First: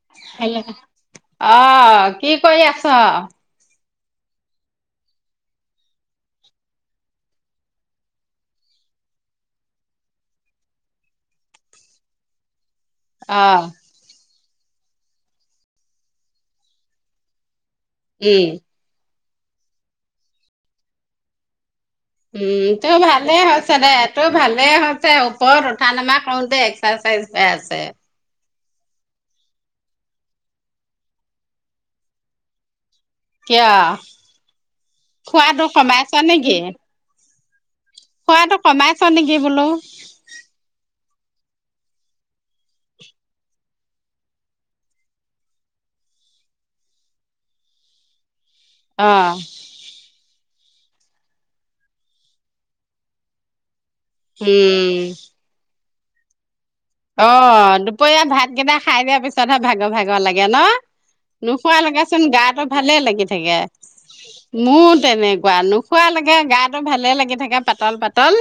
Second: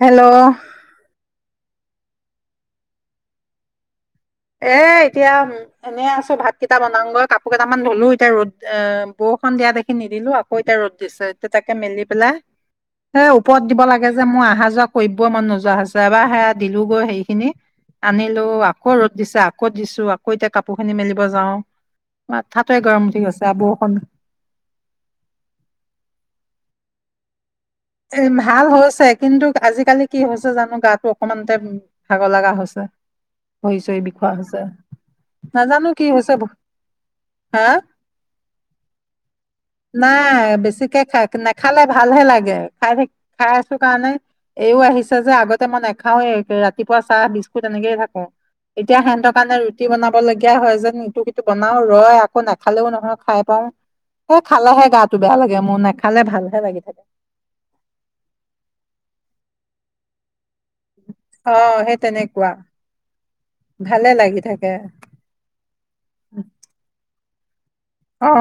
Hello. অ' কি কৰি আছ? এ এতিয়া উম এনে আছো। ভাত কেটা বনাংগৈ, কাপোৰ কেটামান ধুলু, এতিয়া ৰ'দ এ বওষুন দিয়া দেখি নিদিলো আকৌ এতিয়া ৰ'দ দিছে, এতিয়া তাকে মেলি পেলাই সেই অ ওপৰত দিব লাগে যে মই‌ আ আহা যোৱা কৰিব মন নোযোৱা হৈছে। এবাৰ সেয়া দিলো গৈ সেইখিনি। আনিলো উম আকৌ ৰদ‌ দিছে আকৌ দিছো আকৌ এতিয়া কাপোৰ খিনি মেলিব যাওঁ। উম, তোৰ ভালেই হৈছে দে, তোৰ ভালে হৈছে। ওপৰত উঠা নমা কৰোঁতে এক্স [unintelligible] [unintelligible] ভাল হৈছে কিন্তু [unintelligible] আজিকালি কি হৈছে জানো গাটো অকমানতে ভাগৰ লাগা হৈছে। কিয় ভৰি চৰি বিষোৱা হৈছে খোৱাটো নাজানো কি কমাইছা হৈছে নেকি? হা? খোৱাতটো কমাইছ নেকি বোলো? নাই বেছিকে খাই নেখালে ভাল হে লাগে। খাই থাক - খাই আছো কাৰণে, এইও আহিছে যে আগতে মই নাখাওৱে ৰাতিপুৱা চাহ বিস্কুট এনেকেই থাকো। এতিয়া অ সেহেন্তৰ কাৰণে ৰুটি বনাব লগী এতিয়া হয় যেন ইটো সিটো বনাওঁ ৰয় আকৌ নাখালেও নহয় খাই পাওঁ। এ খালেহে উম গাটো বেয়া লাগে মোৰ, নে খালে ভালহে লাগে। অ দুপৰীয়া ভাতকেইটা খাই দিয়া পিছতহে ভাগৰ ভাগৰ লাগে। গে ন? অ সেই নোখোৱালৈকেচোন তেনেকুৱা গাটো ভালে লাগি থাকে। ভালে লাগি থাকে মোৰো তেনেকুৱা নোখোৱালৈকে গাটো ভালে লাগি [unintelligible] পাতল অ পাতল।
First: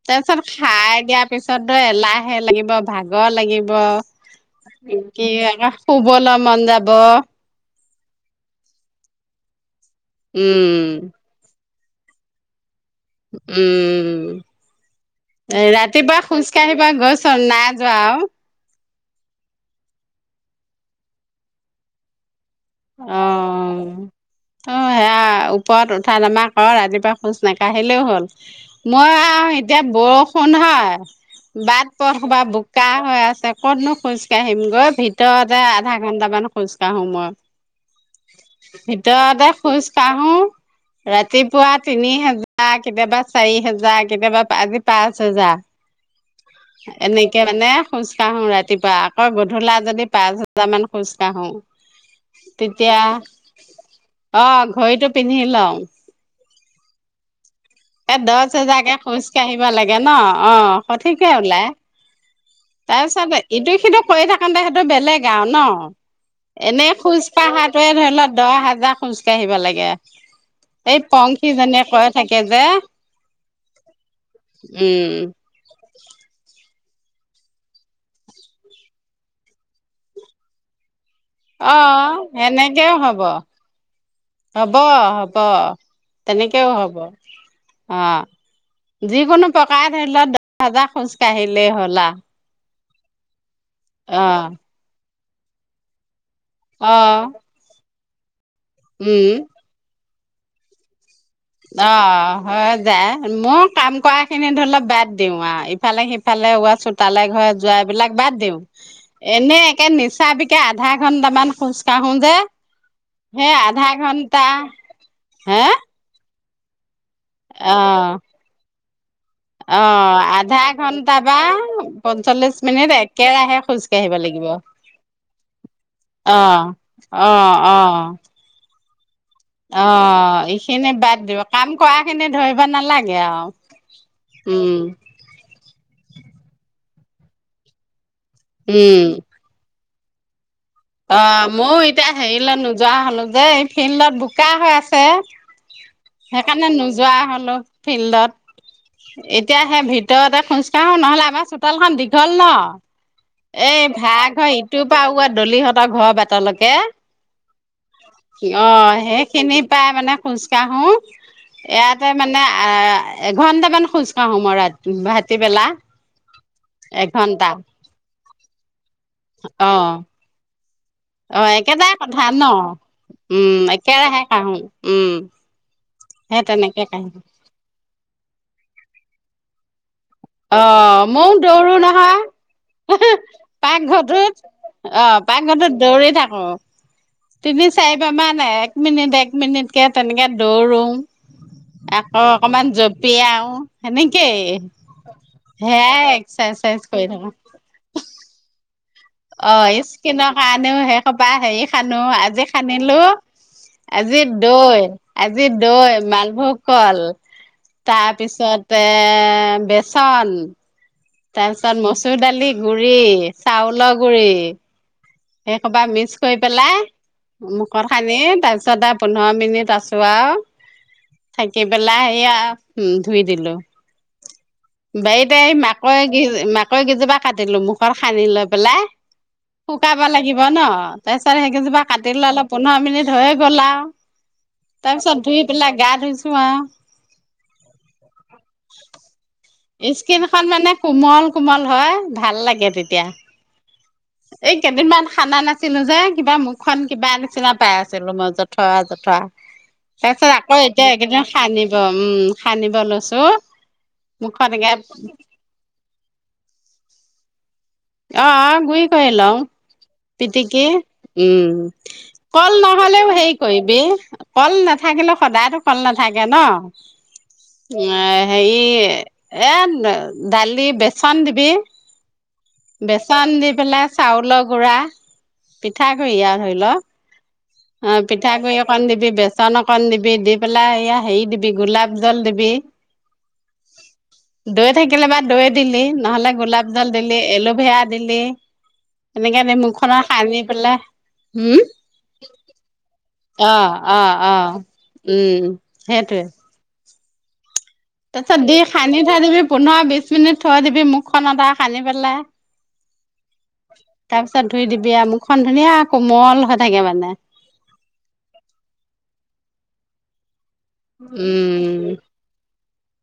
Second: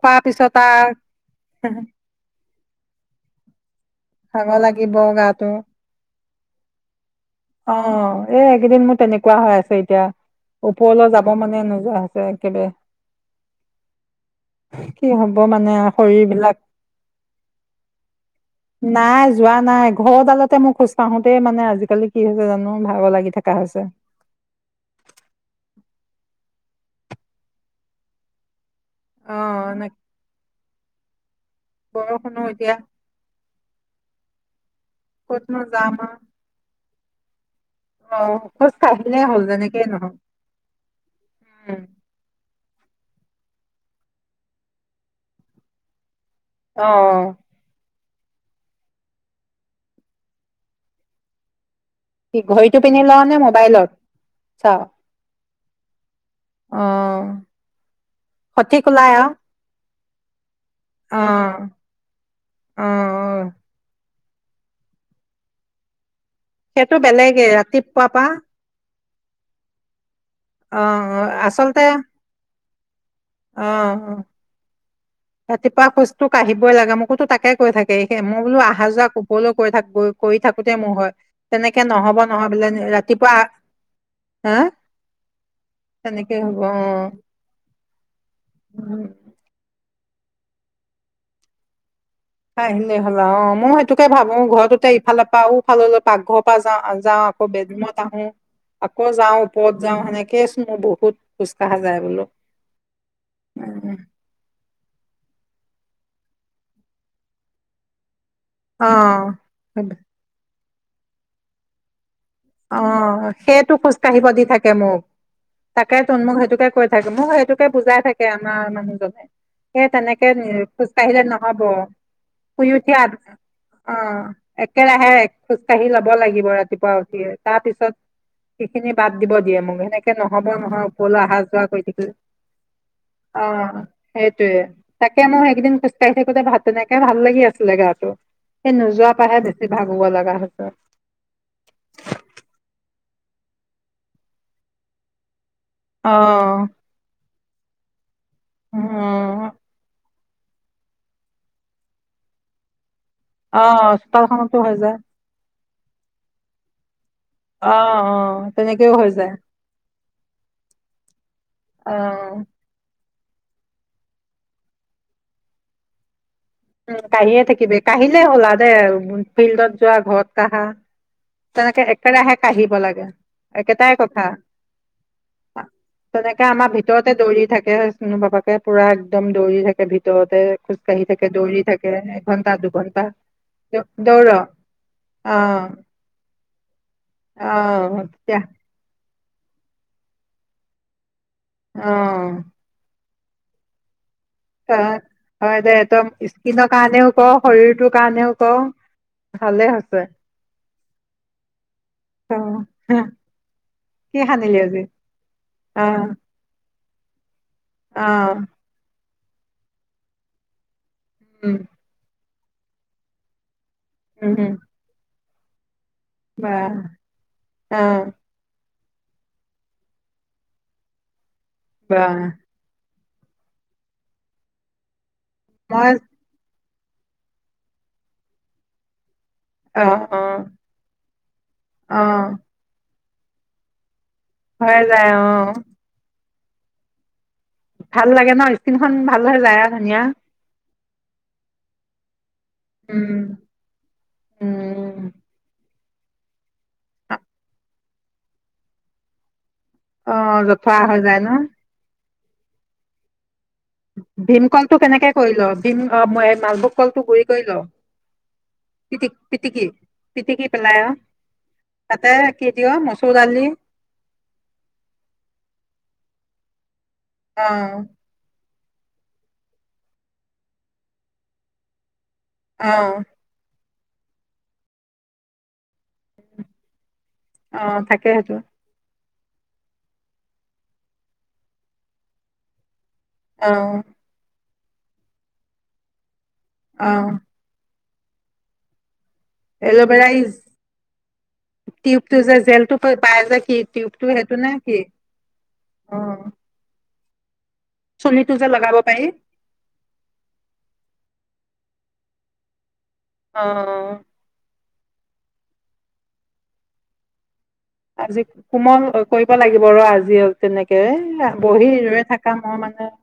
খোৱাৰ তাৰপিছত পিছত খাই আৰু দিয়াৰ পিছত টো এলাহ লাগিব ভাগৰ লাগিব। ভাগৰ লাগিব [unintelligible] কি গাটো [unintelligible] শুবলৈ মন যাব। অ' এই এইকেইদিন মোৰ তেনেকুৱা হৈ আছে। এতিয়া উম ওপৰলৈ যাব মানে নো গা চা একেবাৰে কি হ'ব উম। মানে ৰাতিপুৱা শৰীৰ বিলাক খোজকাঢ়িব গৈছ না নাই যোৱা আৰু নাই যোৱা নাই ঘৰডালতে মই খোজ কাঢ়োতেই মানে আজিকালি কি হৈছে জানো ভাগৰ অ' লাগি থকা হৈছে। অ'। অ' সেয়া ওপৰত উঠা নমা অ' ৰাতিপুৱা খোজ নাকাঢ়িলেও হ'ল। মই অ আৰু এতিয়া ন বৰষুণ হয়। [unintelligible] বাট পথ বৰষুণো সোপা এতিয়া বোকা হৈ আছে। ক'ত নু খোজ কাঢ়িম গৈ ক'তনো ভিতৰতে আধা যাম ঘণ্টামান খোজ এটা সময়ত। আৰু অ খোজ কাঢ়িলেই হ'ল ভিতৰতে যেনেকেই খোজ নহওক কাঢ়ো। ৰাতিপুৱা উম তিনি হাজাৰ জাৰ, কেতিয়াবা চাৰি হেজাৰ, কেতিয়াবা পা - আজি পাঁচ হেজাৰ। অ এনেকে মানে খোজ কাঢ়ো ৰাতিপুৱা, আকৌ গধূলা যদি পাঁচ হাজাৰ মান খোজ কাঢ়ো। কি ঘড়ীটো তেতিয়া পিন্ধি লও নে মোবাইলত অ চাও? ঘড়ীটো [unintelligible] অ। এ দছ হেজাৰ কে খোজ কাঢ়িব লা- গে ন। অ অ সঠিকে ওলাই। অ অ তাৰপিছত ইটো সিটো কৰি থাকোনতে সেইটো বেলেগ আও ন। এনে সেইটো খোজ বেলেগে কাঢ়াটোৱে ৰাতিপুৱা ধৰি পৰা ল দহ হাজাৰ। কাঢ়িব লাগে। অ এই অ পংখী আচলতে জনিয়ে কয় থাকে। বে অ অ, ৰাতিপুৱা খুজটো কাঢ়িব কই লেগে, মোকো তো তাকে কৈ থাকেে, মই বোলো আহা যোৱা কবলৈ কৈ থাক, গৈ কৰি থাকোতেই মোৰ হয়। অ। তেনেকে নহব নহয় বোলে সেনেকে হব, ৰাতিপুৱা হা হব হব, তেনেকে অ তেনেকেও হব। অ উম। যিকোনো প্ৰকাৰে ধৰি ল দহ হাজাৰ খোজ কাঢ়িলেই হ'ল আ আহিলে হ'ল আ অম মই সেইটোকে ভাবো ঘৰতোতে ইফালে বাওঁফাললে পাকঘৰ যা অ যাৱ ক বেদ ময় আহো আকৌ উম যাওঁ ওপৰত যাওঁ সেনেক কেছো মই বহুত খোজ কঢ়া অ, যায় বোলো হৈ যায় মই কাম কৰা খিনি ধৰিলও বাদ দিও আউ ইফালে সিফালে ৱা চোতালে ঘৰে যোৱা এইবিলাক বাদ দিওঁ, অ এনে একে নিচা আধা ঘণ্টা মান খোজকাঢ়ো অ সেইটো খোজ কাঢ়িব ঘন্টা দি থাকে মোক, হে তাকে তোন মোক সেইটো হে কৈইত মোক সেইটোকে অ বুজাই থাকে আমাৰ মানুহজনে, হে অ তেনেকে আধা খোজ ঘন্টা কাঢ়িলে বা নহব। পঞ্চল্লিশ শুই মিনিট উঠিয়া, একেৰাহে খোজ অ কাঢ়িব লাগিব একেৰাহে খোজ কাঢ়ি লব অ', লাগিব ৰাতিপুৱা উঠিয়ে। অ', পিছত অ সেইখিনি বাদ দিব দিয়ে মোক এনেকে অ', নহব নহয় এইখিনি ওপৰলৈ বাদ অহা দিব যোৱা কাম কৰি কৰা থাকিল খিনি ধৰিব নালাগে আৰু অঁ সেইটোয়ে উম, তাকে মই সেইকদিন খোজ কাঢ়ি থাকোতে ভাত বনাই তেতিয়া ভাল লাগি আছিলে গাটো। সেই নোযোৱাৰ পা হে বেছি ভাবিব লগা হৈছে অঁ ময়ো এতিয়া হেৰিলৈ নোযোৱা হলো যে এই ফিল্ডত বোকা হৈ আছে। অ সেইকাৰণে নোযোৱা হ'লো। ফিল্ডত উম এতিয়াহে ভিত ভিৰতে খোজকাঢ়ো নহলে আমাৰ চোতালখন দীঘল ন অ এ ভাড়াঘৰ চোতালখনতো হৈ ইটোৰ যায় পৰা আৰু আঁতৰ দলিহঁত তা ঘৰৰ বাটলেকে অ অ তেনেকেও অ' হৈ যায় সেইখিনি পাই মানে খোজকাঢ়ো ইয়াতে অ মানে আহ এঘন্টামান খোজকাঢ়ো মই ৰাতি ভাতিবেলা উম কাঢ়িয়ে থাকিবে কাঢ়ি এ হলা দে আৰু ফিল্ডত অ যোৱা ঘৰত কাঢ়া অ তেনেকে একেটাই কথা একেৰাহে ন কাঢ়িব লাগে উম একেটাই একেৰাহে কথা কাহো উম সেই তেনেকে আমাৰ কাহো ভিতৰতে দৌৰি থাকে শুনো বাপাকে পুৰা একদম দৌৰি থাকে ভিত ভিতৰতে অ খোজকাঢ়ি থাকে ময়ও দৌৰি দৌৰো থাকে এঘন্টা দুঘন্টা নহয় দৌ- দৌৰ পাকঘৰটোত অ' পাকঘৰটোত দৌৰি থাকো। অ তিনি চাৰিবাৰমান তেতিয়া এক মিনিট এক মিনিট মিনিটকে তেনেকৈ দৌৰোঁ। অ আকৌ অকমান জ জপিয়াও সেনেকে- অ' হয় দে তই স্কিনৰ এক্সাৰচাইজ কৰি কাৰণেও থাকো কৰ শৰীৰটোৰ কাৰণেও কৰ অ' স্কিনৰ কাৰণেও সেইশোপা হেৰি সানো অ আজি সানিলো কি আজি সানিলি আজি দৈ, আজি অ দৈ মালভোগ কল অ তাৰপিছতে বেচন তাৰ উম পিছত মচুৰ দালি গুৰি চাউল- ৰ গুৰি উম সেই সোপা মিক্স কৰি বা পেলাই মুখত অ', সানি তাৰ পিছতে পোন্ধৰ মিনিট আছো আও থাকি বা পেলাই সেয়া উম ধুই দিলো বাৰিত বাৰিতে মই মাকৈ গি মাকৈ মাকৈ কেইজোপা কাটিলো মুখত সানি লৈ পেলাই শুকাব অ', লাগিব অ', ন তাৰ পিছত সেইকেইজোপা কাটি লৈ অ', অলপ পোন্ধৰ মিনিট হৈয়ে গল আও হৈ তাৰ যায় পিছত ধুই অ', পেলাই গা ধুইছো ছোৱা ভাল লাগে ন স্কিনখন ভাল হৈ যায় আ ইস্কিনখন মানে মানে কোমল কোমল হয় ভাল লাগে। গে তেতিয়া উম, এই কেইদিনমান উম, সানা নাছিলো নাছিলো যে কিবা মুখনন কিবা নিচিনা পাই আছিলো মই জথৱা জথৱা তাৰ পিছত অ', আকৌ জথৰা এতিয়া এই হৈ যায় কেইদিনত ন' সানিব উম সানিব লৈছোঁ ভীমকলটো কেনেকে কৰিল ভীম মই এ মালভোগ কলটো গুৰি কৰি লও অঁ অঁ গুৰি কৰি লওঁ পিটিকি পেলাই অ', উম তাতে কি কল দিয় নহলেও মচুৰ হেৰি দালি কৰিবি কল নাথাকিলেও সদায়তো কল নাথাকে ন অঁ অ', হেৰি এই এই দালি বেচন দিবি অ', বেচন দি পেলাই চাউলৰ গুৰা পিঠাগুড়ি আ ধৰি ল অ', অঁ থাকে সেইটো পিঠাগুৰি অকণ দিবি বেচ বেচন অকন দিবি দি পেলাই এইয়া হেৰি দিবি গোলাপ জল দিবি অঁ দৈ থাকিলে বা দৈ দিলি নহলে গোলাপ অ', দিলি এল'ভেৰা দিলি এনেকে মুখখনত এল'ভেৰা ইজ সানি পেলাই হম টিউবটো যে জেলটো পাই যে কি অঁ টিউবটো অ' সেইটো নে অ' কি উম সেইটোৱে। অ', চুলিটো তাৰপিছত যে দি লগাব সানি পাৰি থৈ দিবি পোন্ধৰ বিছ মিনিট থৈ দিবি মুখখনত আ সানি পেলাই অ তাৰপিছত ধুই দিব তেতিয়া মুখখন ধুনীয়া কোমল হৈ থাকে মানে। আজি কোমল কৰিব লাগিব ৰ আজি তেনেকে বহি উম ৰৈ থাকা মই মানে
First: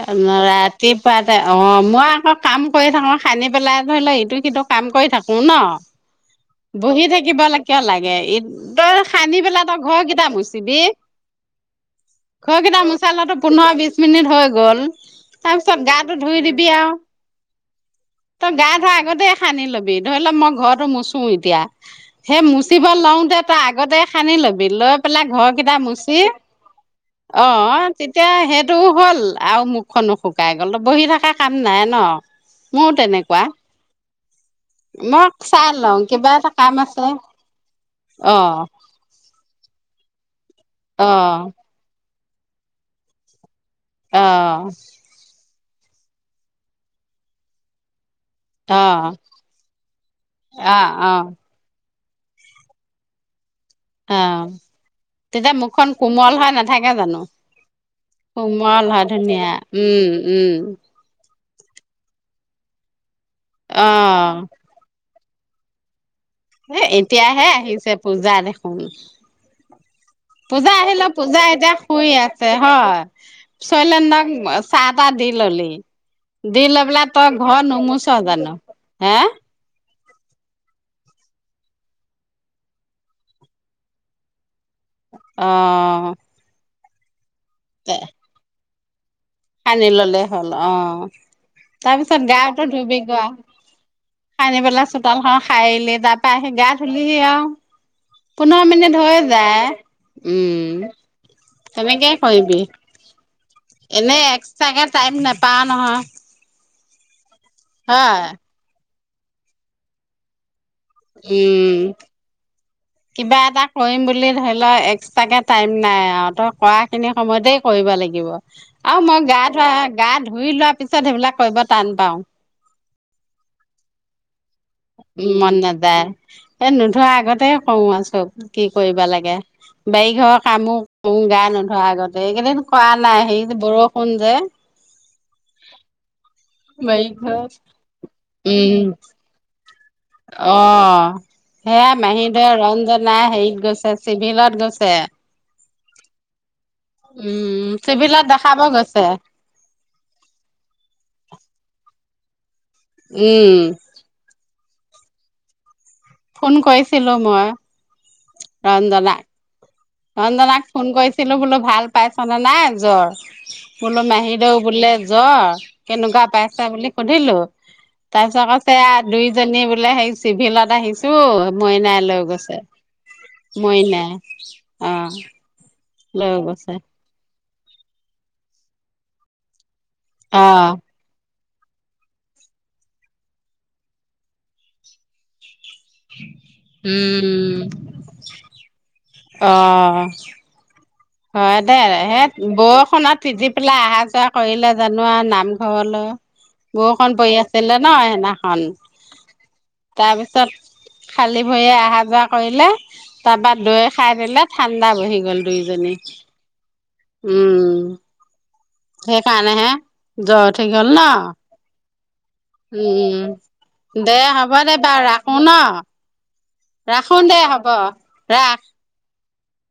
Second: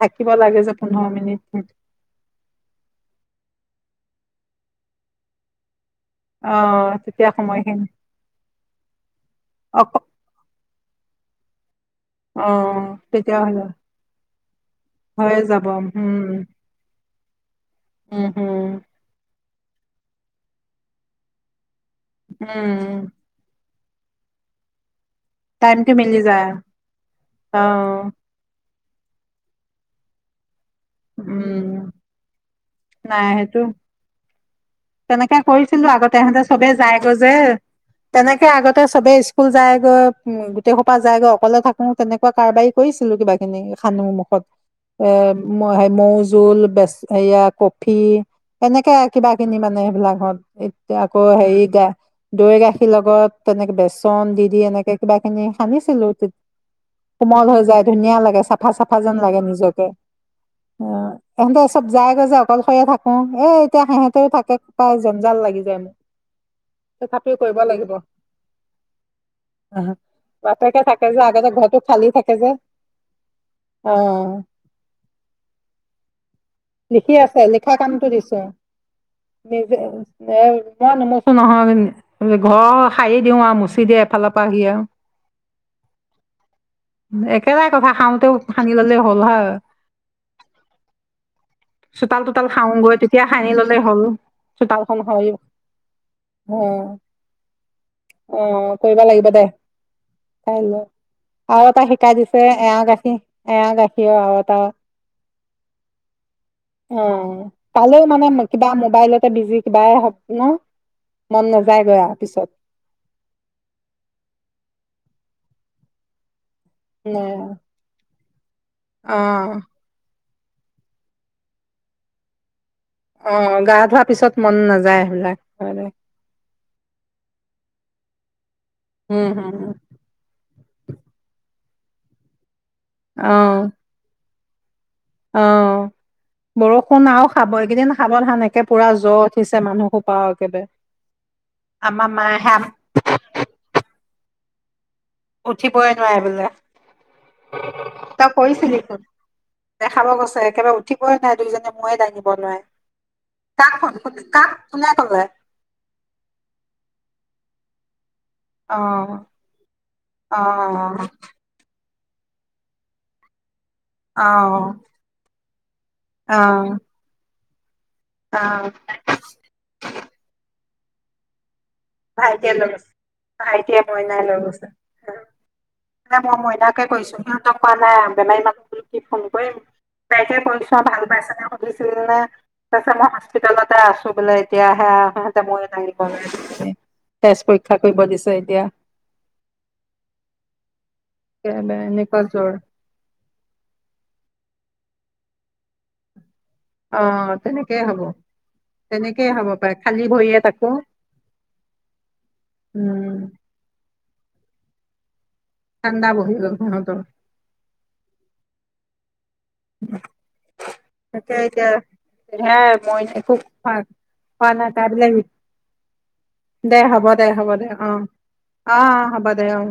থাকিব লাগে যে পোন্ধৰ ৰাতিপুৱাতে মিনিট অঁ মই আকৌ কাম কৰি থাকো সানি পেলাই মই ন ইটো সিটো কাম কৰি থাকো ন। অ বহি তেতিয়া থাকিবলৈ কিয় সময়খিনি লাগে এই তই সানি পেলাই অ তই ঘৰ কেইটা মুচিবি অ ঘৰকেইটা মোচালেটো তেতিয়া হৈ পোন্ধৰ বিশ মিনিট হৈ গল হৈয়ে যাব তাৰপিছত উম গাটো ধুই দিবি আৰু উম তই হম গা ধোৱা আগতে সানি ল'বি ধৰি ল মই ঘৰতো মুচু মুচু এতিয়া সেই উম মুচিব লওতে তই আগ আগতে সানি ল'বি লৈ পেলাই ঘৰ কেইটা টাইমটো মুচি মিলি যায় অ' তেতিয়া সেই কামটোও হ'ল আৰু মুখখনো শুকাই গ'ল। অলপ বহি থকা কাম নাই উম ন মোৰ নাই তেনেকুৱা সেইটো মই তেনেকে চাই কৰিছিলো লওঁ আগতে কিবা তেহঁতে এটা চবে কাম আছে যায়গৈ যে অ তেনেকে আগতে সবে স্কুল যায়। [unintelligible] গোটেইসোপা যায়গৈ অকলে থাকো। তেনেকুৱা কাৰবাৰী কৰিছিলো কিবা খিনি সানো অ মুখত এ মৌ হে মৌজোল বেচ সেয়া কফি অ এনেকে অ কিবা কিনি মানে সেইবিলাকত অ', এতিয়া আকৌ অ', হেৰিতে দৈ গাখীৰ লগত তেনেকে বেচন দি অ', দি এনেকে কিবা খিনি তেতিয়া মুখখন সানিছিলো কোমল হৈ নাথাকে জানো? কোমল হৈ যায় ধুনীয়া লাগে চাফা কোমল চাফা হয় যেন লাগে ধুনীয়া নিজকে উম, উম, অঁ এহঁতে চব যাইগৈ যে অকলশৰে থাক- কো এ এতিয়া সিহঁত অ', থাকে পাই জনঞ্জাল লাগি যায় মোৰ এ এতিয়াহে আহিছে পূজা দেখোন আহ, পূজা বাপেকে থাকে আহিলেও যে পূজা আগতে এতিয়া ঘৰটো খালী শুই থাকে আছে যে হয় অ চৈলেন্দক চাহ তাহ দি ললি। দি লৈপেলা ই লিখি আছে ত ঘৰ লিখা নোমচ কামটো দিছো জানো হে। নিজে এ মই নুমছো নহয় কিন্তু সাৰি দিও আৰু মচি দিয়ে এফালৰ পৰা সি আৰু। অ এক একে টাই কথা খাওঁতেও সানিললে হল। হয় সানি ললে হ'ল অ। তাৰ পিছত চোতাল তোতাল গাটো সাৰোগৈ ধুবি তেতিয়া গোৱা সানি ললেই হ'ল সানি পেলাই চোতালখন খাইিলি তাৰ পৰা আহি অ গা ধুলিহি আওঁ। অ কৰিব লাগিব দে কাইলৈ উম, আৰু এটা তেনেকেই শিকাই দিছে এ কৰিবি। য়া গাখীৰ এয়া গাখীৰ আৰু এটা। পা নহয়। অ পালেওঁ হয়। মানে কিবা মোবাইল- তে বিজি কিবাই হপ ন মন উম নাযায়গৈ আৰু পিছত কিবা এটা কৰিম বুলি ধৰি ল এক্সট্ৰাকৈ টাইম নাই আওঁ তক কৰা খিনি সময়তে অ কৰিব লাগিব আৰু মই গা ধোৱা গা ধুই লোৱাৰ পিছত সেইবিলাক কৰিব টান পাওঁ। অ গা ধোৱাৰ পিছত মন নাযা- উ মন নাযায় এ নোধোৱা আগতে। সৱা চট। কি কৰিবা উম লাগে হম বাৰিঘৰ কামো কৰো গা নধ আগতে এই কেইদিন। খোৱা নাই অ সেই বৰষুণ যে। অ বাৰী বৰষুণ আৰু ঘৰত, খাব এইকেইদিন সাবধান একে উম। পুৰা জ্বৰ উঠিছে মানুহ। সোপা অ একেবাৰে। সেয়া আমাৰ মাহী ধৰ মায়েহে ৰঞ্জনা হেৰিত গৈছে চিভিলত গৈছে। উঠিবই নোৱাৰে বোলে উম, চিভিলত তই দেখাব কৰিছিলি গৈছে। ফোন দেখাব গৈছে একেবাৰে উঠিবই নোৱাই দুইজনে ময়ে দাঙি বনোৱাই। উম, কাক ফোন খোজো কা ক। কোনে কলে। ফোন কৰিছিলো মই। অ ৰঞ্জনা। অ অঞ্জনাক ফোন কৰিছিলো বোলো, ভাল ভাল পাইছনে নাই জ্বৰ? বোলো অ মাহীদেউ বুলে জ্বৰ কেনেকুৱা অ পাইছা বুলি সুধিলো? তাৰপিছত অ কছে আ, দুইজনী বোলে সেই চিভিলত আহিছো। মইনাই লৈ গৈছে, ভাইটিয়ে মইনাই। অ। শুনা, লৈ মই গৈছে মইনাকে কৈছো হা। পোৱা নাই বেমাৰী মানুহ বোলো, কি ফোন কৰিম। তাকে কৈছো অ', আ ভাল পাইছ নে ছিল নে, তাছত মই হস্পিতালতে আছো বোলে এতিয়া, আহা আহাতে মই। [unintelligible] তেজ উম, পৰীক্ষা কৰিব দিছে, এতিয়া। অঁ হয় দে, এনেকুৱা সেই জ্বৰ বৰষুণত তিতি পেলাই আহা যোৱা কৰিলে জানোৱা নামঘৰলৈ। অ বৰষণ পৰি আছিলে তেনেকেই ন হ'ব সেইদিনাখন, তেনেকেই হ'ব পাৰে খালী ভৰিয়ে তাৰপিছত তাকো খালী ভৰিয়ে আহা যোৱা কৰিলে, উম তাপা দৈ খাই দিলে। ঠা- ণ্ডা বহি গল। দুই জনি। [unintelligible] উম। হে খানেহে জ্বৰ উঠি গল ন। তাকে এতিয়া সেয়াই মই একো খোৱা উম। দে খোৱা হ'ব নাই দে তাই বোলে বাৰু ৰাখো ন। দে, হ'ব দে, হ'ব দে, অ ৰাখ। অ অ হ'ব দে। সম।